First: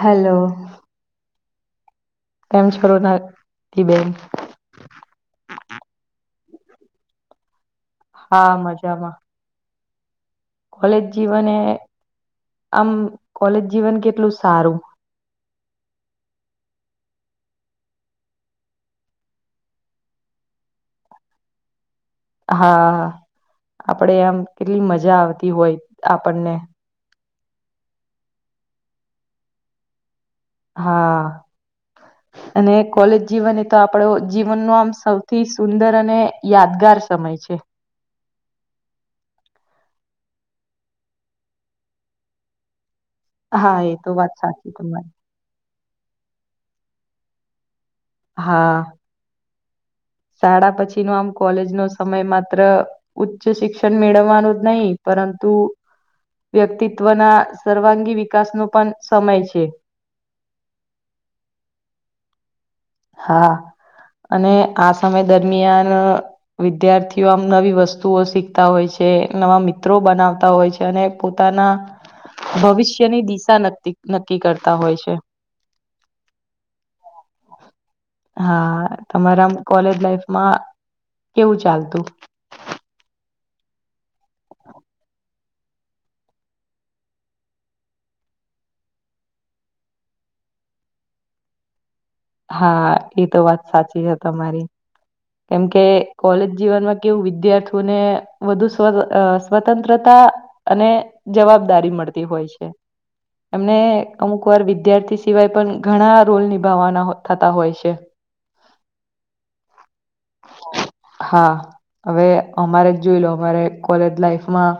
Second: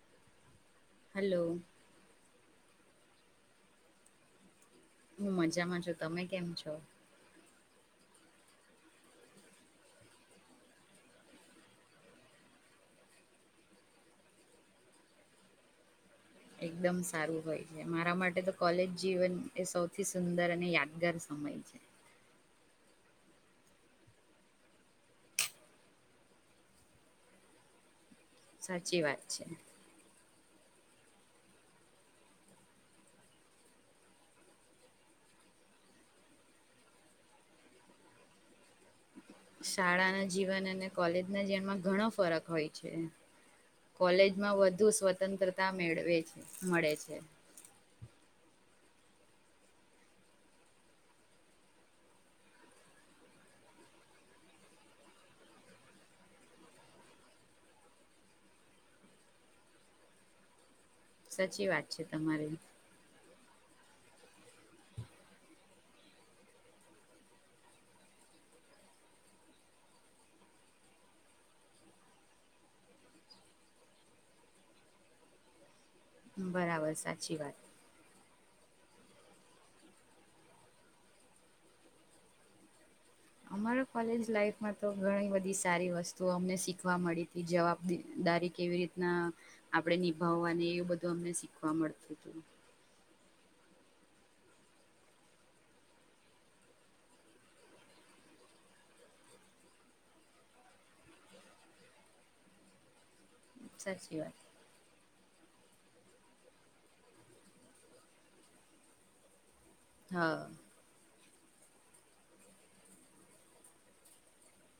Hello. Hello! તેમ છો [unintelligible] બેન હું મજામાં છું,. તમે કેમ છો? હા મજામાં. કોલેજ જીવન એ આમ કોલેજ જીવન કેટલું સારું. [inaudible] એકદમ સારું હોય છે, મારા માટે તો કોલેજ જીવન એ સૌથી સુંદર અને યાદગાર સમય છે. હા આપડે આમ કેટલી મજા આવતી હોય આપણને. સાચી વાત છે. હા. અને કોલેજ જીવન એ તો આપડો જીવનનો આમ સૌથી સુંદર અને યાદગાર સમય છે. [inaudible] શાળા ના જીવન અને કોલેજ ના જીવનમાં ઘણો ફરક હોય છે. હા એ તો વાત કોલેજમાં સાચી વધુ તમારી સ્વતંત્રતા મેળવે મળે છે. હા શાળા પછી નો આમ કોલેજ નો સમય માત્ર ઉચ્ચ શિક્ષણ મેળવવાનો જ નહી પ પરંતુ વ્યક્તિત્વના સર્વાંગી વિકાસ નું પણ સમય છે. સાચી વાત છે તમારી. હા. અને આ સમય દરમિયાન વિદ્યાર્થીઓ આમ નવી વસ્તુઓ શીખતા હોય છે જે નવા મિત્રો બનાવતા હોય છે અને પોતાના ભવિષ્યની દિશા ન નક્કી કરતા હોય છે. બરાબર સાચી વાત. હા તમારા કોલેજ લાઈફમાં કેવું ચાલતું? અમારો કોલેજ લાઈફમાં તો ઘણી બધી સારી વસ્તુઓ અમને શીખવા મળી તી, જવાબ દા દિ જવાબ [unintelligible] કેવી રીતના આપડે નિભાવવાની એવું બધું અમને શીખવા મળતું. હતું હા એ તો વાત સાચી છે તમારી. કેમ કે કોલેજ જીવનમાં કેવું વિદ્યાર્થીઓને વધુ સ અહ સ્વતંત્રતા તા અને જવાબદારી મળતી હોય છે. એમને સાચી અમુક વાત વાર વિદ્યાર્થી સિવાય પણ ઘણા રોલ નિભાવવાના હોય થતા હોય છે. હા. હા. હવે અમારે જ જોઈ લો અમારે કોલેજ લાઈફમાં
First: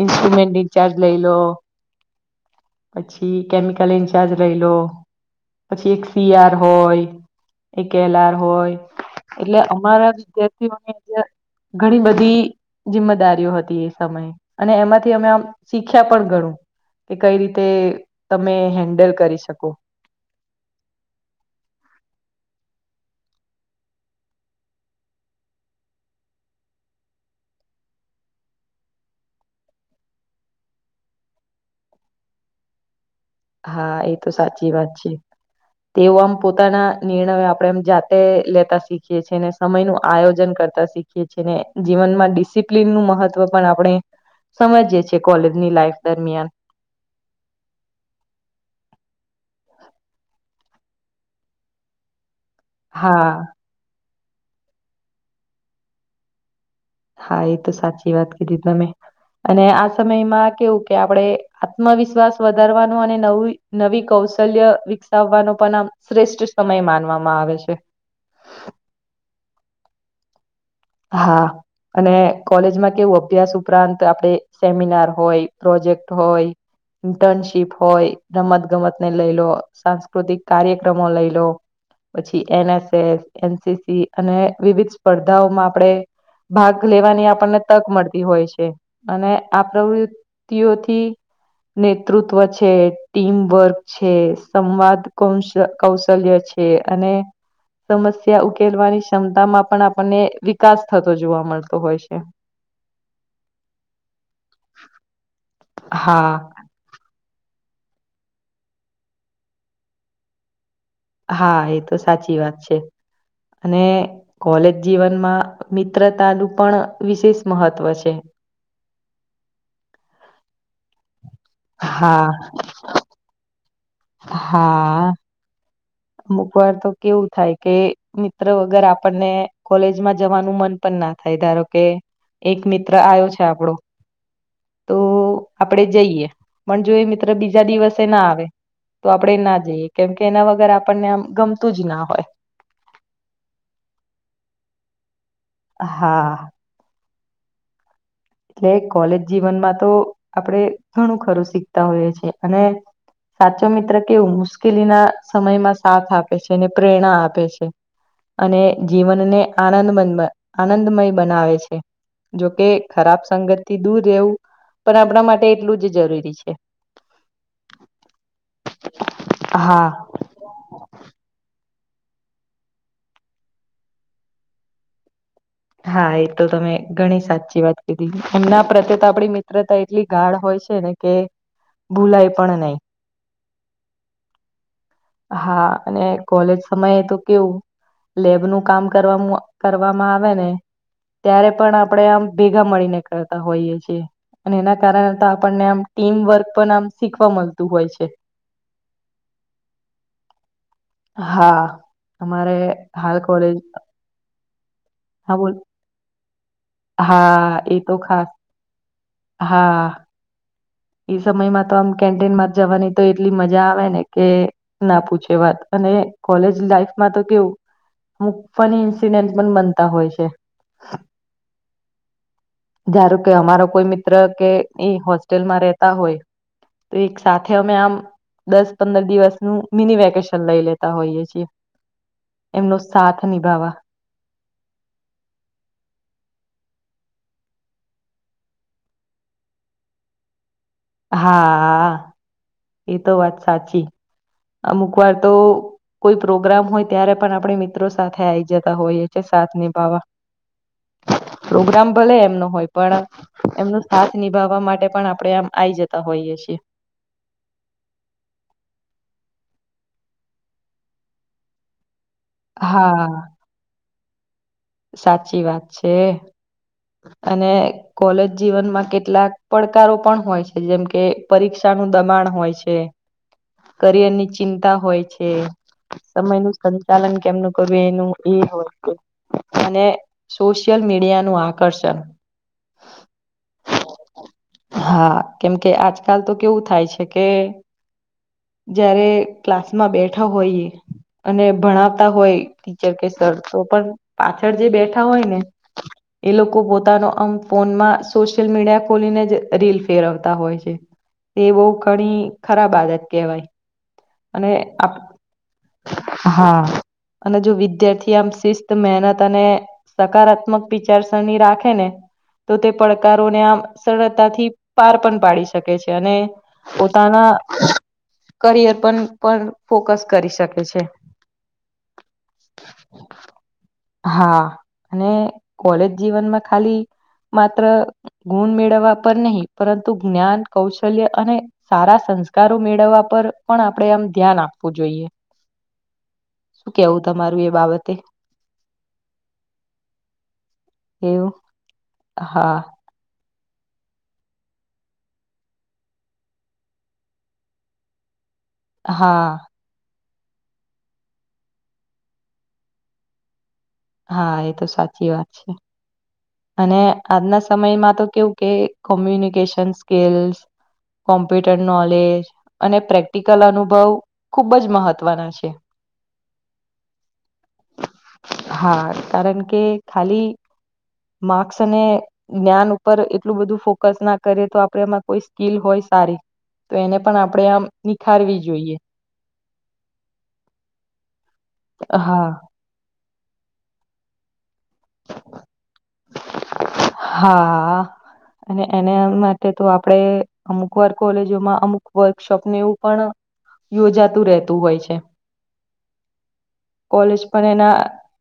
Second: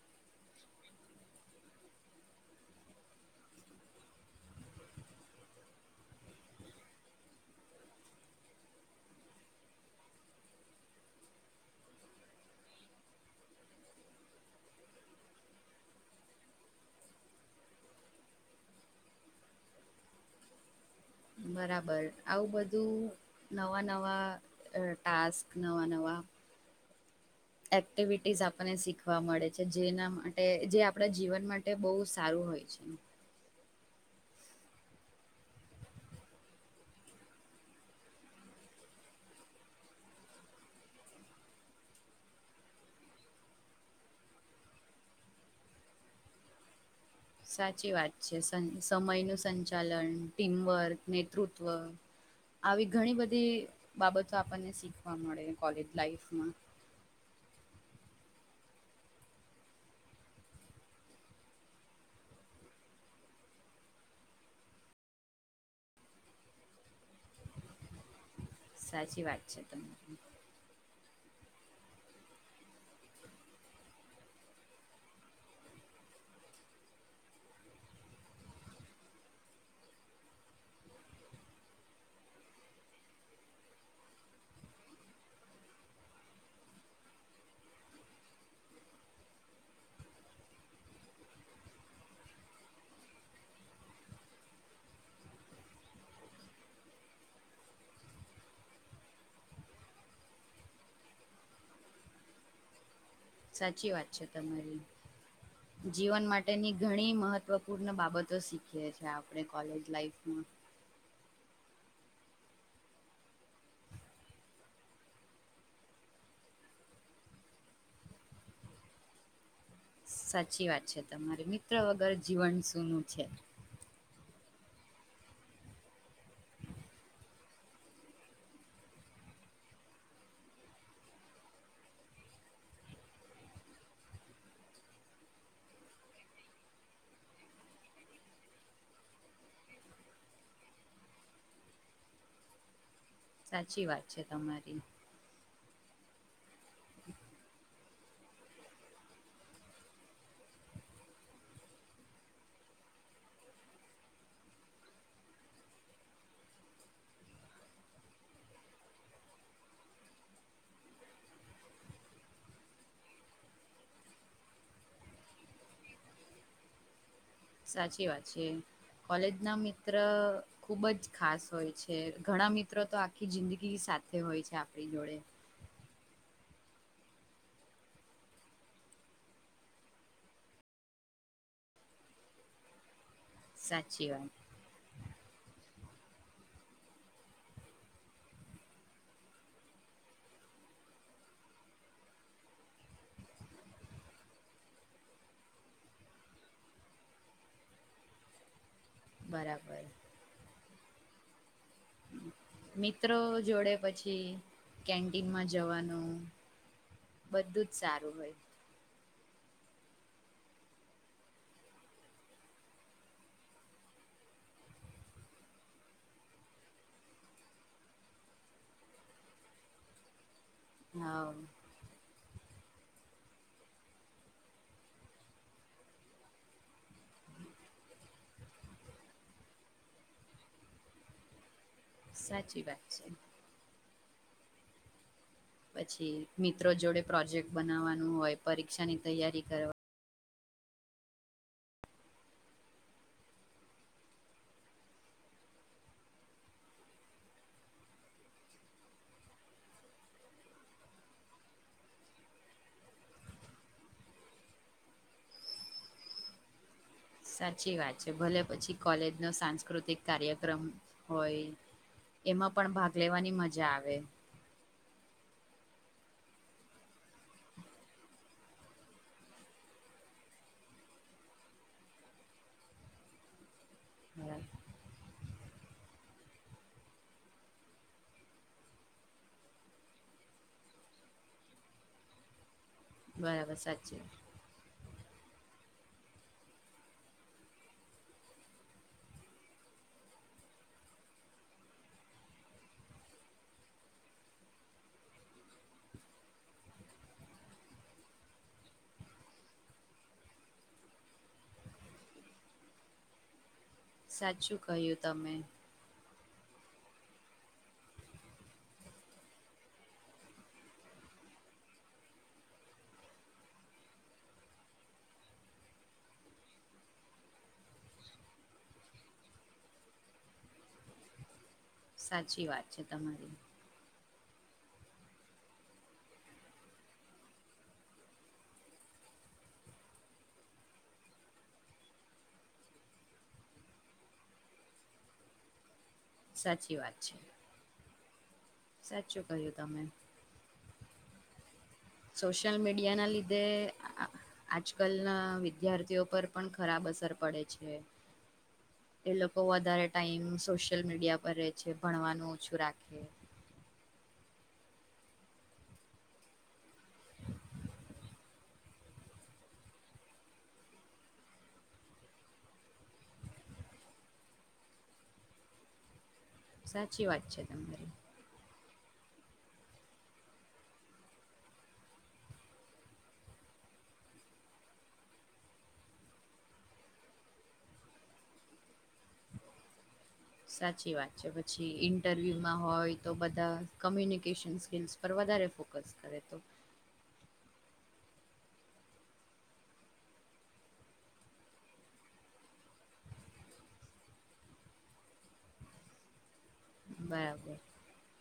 ઇન્સ્ટ્રુમેન્ટ ઇન્ચાર્જ લઈ લો પછી કેમિકલ ઇન્ચાર્જ રઈ લો, પછી એક સી આર હોય એ કેલાર હોય એટલે અમારા વિદ્યાર્થીઓને જે ઘણી બધી જિમ્મેદારીઓ હતી એ સમયે, અને એમાંથી અમે આમ શીખ્યા પણ ઘણું. કે કઈ રીતે તમે હેન્ડલ કરી શકો બરાબર. આવું બધું નવા-નવા અહ ટાસ્ક નવા-નવા [inaudible] એક્ટિવિટીઝ આપણને શીખવા મળે છે. જેના માટે જે આપણા જીવન માટે બહુ સારું હોય છે. હા એ તો સાચી વાત છે. તેવ આમ પોતાના નિર્ણયો આપણેે એમ જાતે લેતા શીખીએ છીએ ને સમય નું આયોજન ક રતા શીખીએ છે ને જીવનમાં ડિસિપ્લન નું મહત્વ પણ આપણે સમજીએ છે કોલેજની લાઈફ દરમિયાન. સાચી વાત છે. સંચ સમય નું સંચાલન, ટીમવર્ક, નેતૃત્વ [inaudible] આવી ઘણી હા બધી બાબતો આપણને શીખવા મળે કોલેજ લાઈફમાં. હા એ તો સાચી વાત કીધી તમેં. અને આ સમયમાં કેવું કે આપણેે આત્મવિશ્વાસ વધારવાનું અને નવી-નવી કૌ શલ્ય વિકસાવવાનો પણ આમ શ્રેષ્ઠ સમય માનવામાં આવે છે. સાચી વાત છે. હા. અને કોલેજમાં કેવું અભ્યાસ ઉપરાંત આપડે સેમિનાર હોય, પ્રોજેક્ટ હોય ઇન્ટર્નશીપ હોય, રમત ગમત ને લઈ લો, સાંસ્કૃતિક કાર્યક્રમો લઈ લો પછી N S S, N C C અને વિવિધ સ્પર્ધાઓમાં આપણે ભાગ લેવાની આપણને તક મળતી હોય છે. અને આ પ્ર વૃતી ઓથી નેતૃત્વ છે, ટીમ વર્ક છે, સંવાદ કૌશ કૌશલ્ય છ છે, અને સમસ્યા ઉકેલવાની ક્ષમતા માં પણ આપણને વિ કાસ થતો જોવા મલતો હોય છે. સાચી વાત છે તમારી. જીવન હા માટેની ઘણી મહ ત્વપૂર્ણ બાબતો શીખીએ છે આપણે કોલેજ લાઈફમાં. હા એ તો સાચી વાત છે. અને કોલેજ જીવનમાં મિત્રતાનું પણ વિશેષ મહત્વ છે. [inaudible] સાચી વાત છે તમારી. મિત્ર વગર હા જીવન સુુંનું છે. હા. અમુક વાર તો કેવું થાય કે મિત્ર વગર આપણને કોલેજમાં જવાનું મન પણ ના થા ય, ધારો કે એક મિત્ર આયો છે આપડો તો આપડે જઈએ, પણ જો એ મિત્ર બીજા દિવસે ના આવે તો આપણેે ના જઈએ કેમકે એના વગર આપણને આમ ગમતું જ ના હોય. સાચી વાત છે તમારી. હા એટલે કોલેજ જીવનમાં તો આપણે ઘણું ખરું શીખતા હોઈએ છેએ અને, સાચો મિત્ર કેવું મુશ્કેલી ના સમયમાં સાથ આપે છે ને પ્રેરણા આપે છે. અને જીવનને આનંદંદ આનંદમય બનાવે છે. જોકે, ખરાબ સંગતથી દૂર રહેવું પણ આપણા માટે એટલું જ જરૂરી છે. સાચી વાત છે કોલેજ ના હા. મિત્ર ખુબ જ ખાસ હોય છે. ઘણા મિત્રો તો આખી જિંદગી સાથે હોય છે આપણી જોડે. હા એ તો તમે ઘણી સાચી વાત કીધી એમના પ્રત્યે તો આપણી મિત્રતા એટલી ગાઢ હોય છે. કે ભૂલાય પણ નહી. સાચી વાત. હા અને કોલેજ સમયે તો કેવું. લેબ નું કામ કરવા કરવામાં આવે ને. ત્યારે પણ આપણેે આમ ભેગા મળીને કરતા હોઈય છીએ. અને એના કારણે તો આપણને આમ ટીમ વર્ક પણ આમ શીખવા મળતું હોય છે. બરાબર. હા. અમારે હાલ મિત્રો કોલેજ જોડે પછી હા કેન્ટીનમાં બોલ જવાનું. હા બધું જ એ તો સારું ખાસ હોય હા. ઈ સમયમાં તો આમ કેન્ટીન માં જ જવાની તો એટલી મજા આવે ને કે ના પૂછે વાત. અને કોલેજ લાઈફમાં તો કેવું મુકાની ઇન્સીિડેન્ટ પણ બનતા હોય છે. હા. જારું કે અમારો કોઈ મિત્ર કે હોસ્ટેલમાં રહેતા હોય. તો એક સાથે અમે આમ. દસ પંદર દિવસનું મિની વેકેશન લઈ લેતા હોઈએ છીએ. સાચી એમનો વાત છે સાથ નિભાાવવા. પછી મિત્રો જોડે પ્રોજેક્ટ બનાવવાનું હોય પરીક્ષાની તૈયારી કરવા હા એ તો વાત સાચી અમુક વાર તો કોઈ પ્રોગ્રામ હોય ત્યારે પણ આપણે મિત્રો સાથે આવી જતા હોઈએ છે સાથ નિભાવવા પ્રોગ્રામ ભલે એમનો હોય પણ એમનો સાથ નિભાવવા માટે પણ આપણેે આમ આ આવી જતા હોઈએ છીએ. સાચી વાત છે ભલે પછી કોલેજ નો સાંસ્કૃતિક કાર્યક્રમ હોય [inaudible] એમાં પણ ભાગ હા લેવાની મજા આવે. સાચી વાત છે. અને કોલેજ જીવનમાં કેટલાક પડકારો પણ હોય છે જેમ કે પરીક્ષા નું દબાણ હોય છે કરિયરની ચિંતા હોય છે. સમય નું સંચાલન કેમનું કરવું એનું એ હોય અને સોશિલ મીડિયા નું આકર્ષણ બરાબર સાચી. હા કેમકે આજકાલ તો કેવું થાય છે કે જારે ક્લાસમાં બેઠા હોઈએ. અને ભણાવતા હોય ટીચર કે સર તો પણ પાછળ જે બેઠા હોય ને એ લોકો પોતાનો આમ ફોનમાં સોશિયલ મીડિયા ખોલીને જ રીલ ફેરવતા હોય છે. તે બહ ઘણી ખરાબ આદત કેહેવાય સાચું કહ્યું તમે. હા અને જો વિદ્યાર્થી આમ શિસ્ત મહેનત અને સકારાત્મક પ ચારસણ ની રાખે ને. તો તે પડકારોને આમ સરળતાથી, પાર પણ પાડી શકે છે, અને પોતાના કરિયર પર પણ ફોકસ, કરી શકે છે. સાચી વાત છે, તમારી હા, અને કોલેજ જીવનમાં ખાલી માત્ર ગુણ, મેળવવા પર નહી પરંતુ જ્ઞાન કૌશલ્ય અને સારા સંસ્કારો મેળવવા, પર પણ આપણેે આમ ધ્યાન આપવું જોઈએ. શું સાચી વાત કેવું છે, તમારું એ બાબતે સાચું ક્યું તમે એવુ સોશ્યલ, મીડિયા નલ્ધે આજકાલના વિદ્યાર્થીઓ, પર પણ ખરાબ અસર પડે છે. એ હા લોકો, વધારે ટાઈમ સોશિયલ મીડિયા પર રહે છે. ભણવાનું ઓછું રાખે હા, એ તો સાચી વાત છે. અને આજના સમયમા, તો કેવું કે કોમ્યુનિકેશન સ્કીલ્સ કોમ્પ્યુટર નોલેજ, અને પ્રેક્ટિકલ અનુભવ ખુબ જ મહત્વના છે. [inaudible] સાચી વાત છે, તમારી હા, કારણ, કે ખલી માર્ક્સ અને જ્ઞાન ઉપર એટલુ બધુ ફોકસના કરે તો આપડે એમાં કોઈ સ્કીિલ હોય, સારી તો એને પણ આપણે, આમ નિખારવી જોઈએ સાચી વાત છે, પછી હા, ઇન્ટરવ્યુમાં હોય તો બધા કમ્યુનિકેશન, સ્કિલ્સ પર વધારે ફોકસ કરે તો. હા, આ અને એના માટે, તો આપડે અમુક વાર કોલેજોમાં અમુક વર્કશોપને એવું પણ યોજાતુ, રહેતું હોય છે. કોલેજ પણ બરાબર એના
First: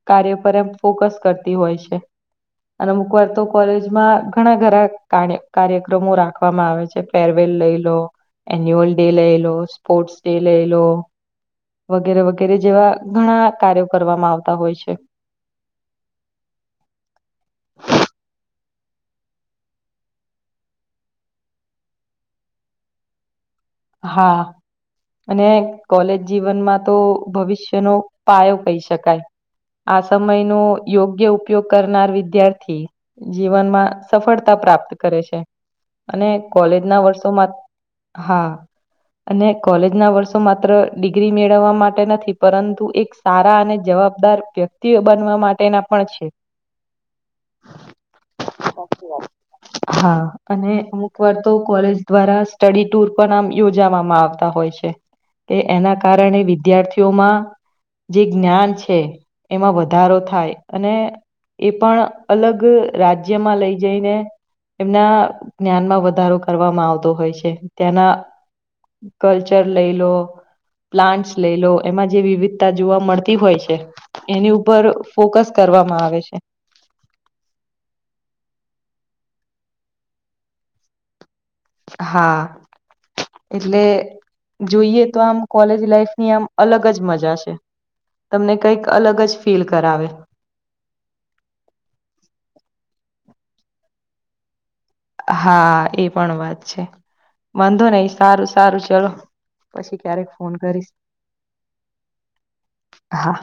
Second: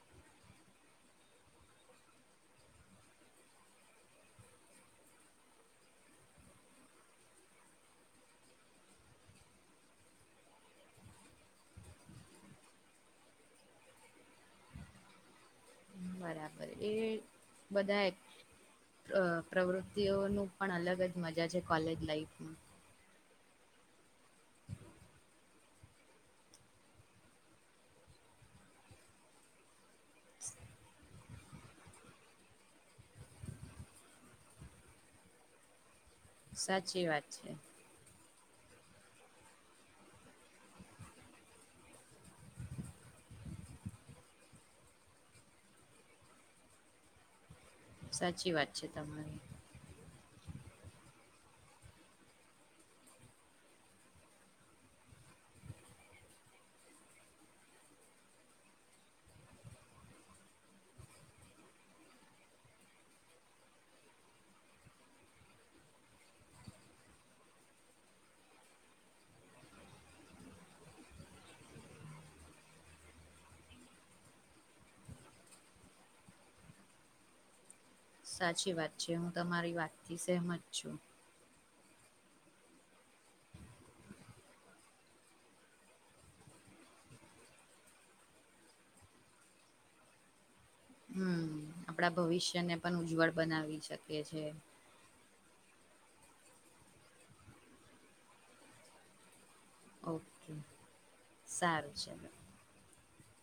કાર્ય, પર એમ ફોકસ કરતી હોય છે. અને અમુક વાર, તો કોલેજમાં ઘણા ઘરા કાર્યક્રમો રાખવામા આવે છે. ફરવેલ લઈ લો એન્યુઅલ ડે લઈ, લો સ્પોર્ટસ ડે લઈ, લો વગેરે, વગેરે જેવા, ઘણા કાર્યો, કરવામાં આવતા હોય છે. બરાબ, એ બધા પ્રવૃત્તિઓનું પણ અલગ જ મજા છે, કોલેજ લાાઈફમા હા અને કોલેજ જીવનમા, તો ભવિષ્યનો પાયો કહી શકાય આ સમય ન યોગ્ય ઉપયોગ કરનાર વિદ્યાર્થી જીવનમાં સફળતા પ્રાપ્ત કરે છે, અને કોલેજના સાચી વાત છે વર્ષોમાં, હા અને કોલેજના વર્ષો માત્ર ડિગ્રી મેળવવા માટે નથી. પરંતુ એક સારા અને જવાબદાર વ્યક્તિઓ, બનવા માટેના પણ છે. સાચી વાત છે, સાચી વાત. તમારી હા અને અમુક વાર, તો કોલેજ દ્વારા સ્ટડી ટુર પણ આમ યોજાવામાં આવતા હોય છે, કે એના કારણે વિદ્યાર્થીઓમા જે જ્ઞાન છે, એમાં વધારો થાય અને એ પણ અલગ રાજ્યમાં લઈ જઈને એમના જ્ઞાનમા વધારો કરવામાં આવતો હોય છે. ત્યાંના કલ્ચર લઈ લો પ્લાન્ટસ લઈ, લો એમા જે વિવિધતા જોવા મળતી હોય છે. એની ઉપર ફોકસ કર કરવામાં આવે છે. સાચી વાત છે, હું તમારી વાતથી સહમત છું હા એટલે જોઈએ, તો આમ કોલેજ લાઈફ ની આમ અલગ જ મજા છે. તમને કઈક અલગ જ ફીલ કરાવે હમ્મ, આપડા ભવિષ્યને પણ ઉજ્વળ બનાવી શકીએ છે. હા એ પણ વાત છે, વાંધો નઈ સારું સારું ચલો પછી ક્યારેક ઓકે ફોન કરીશ, સારું ચલો હા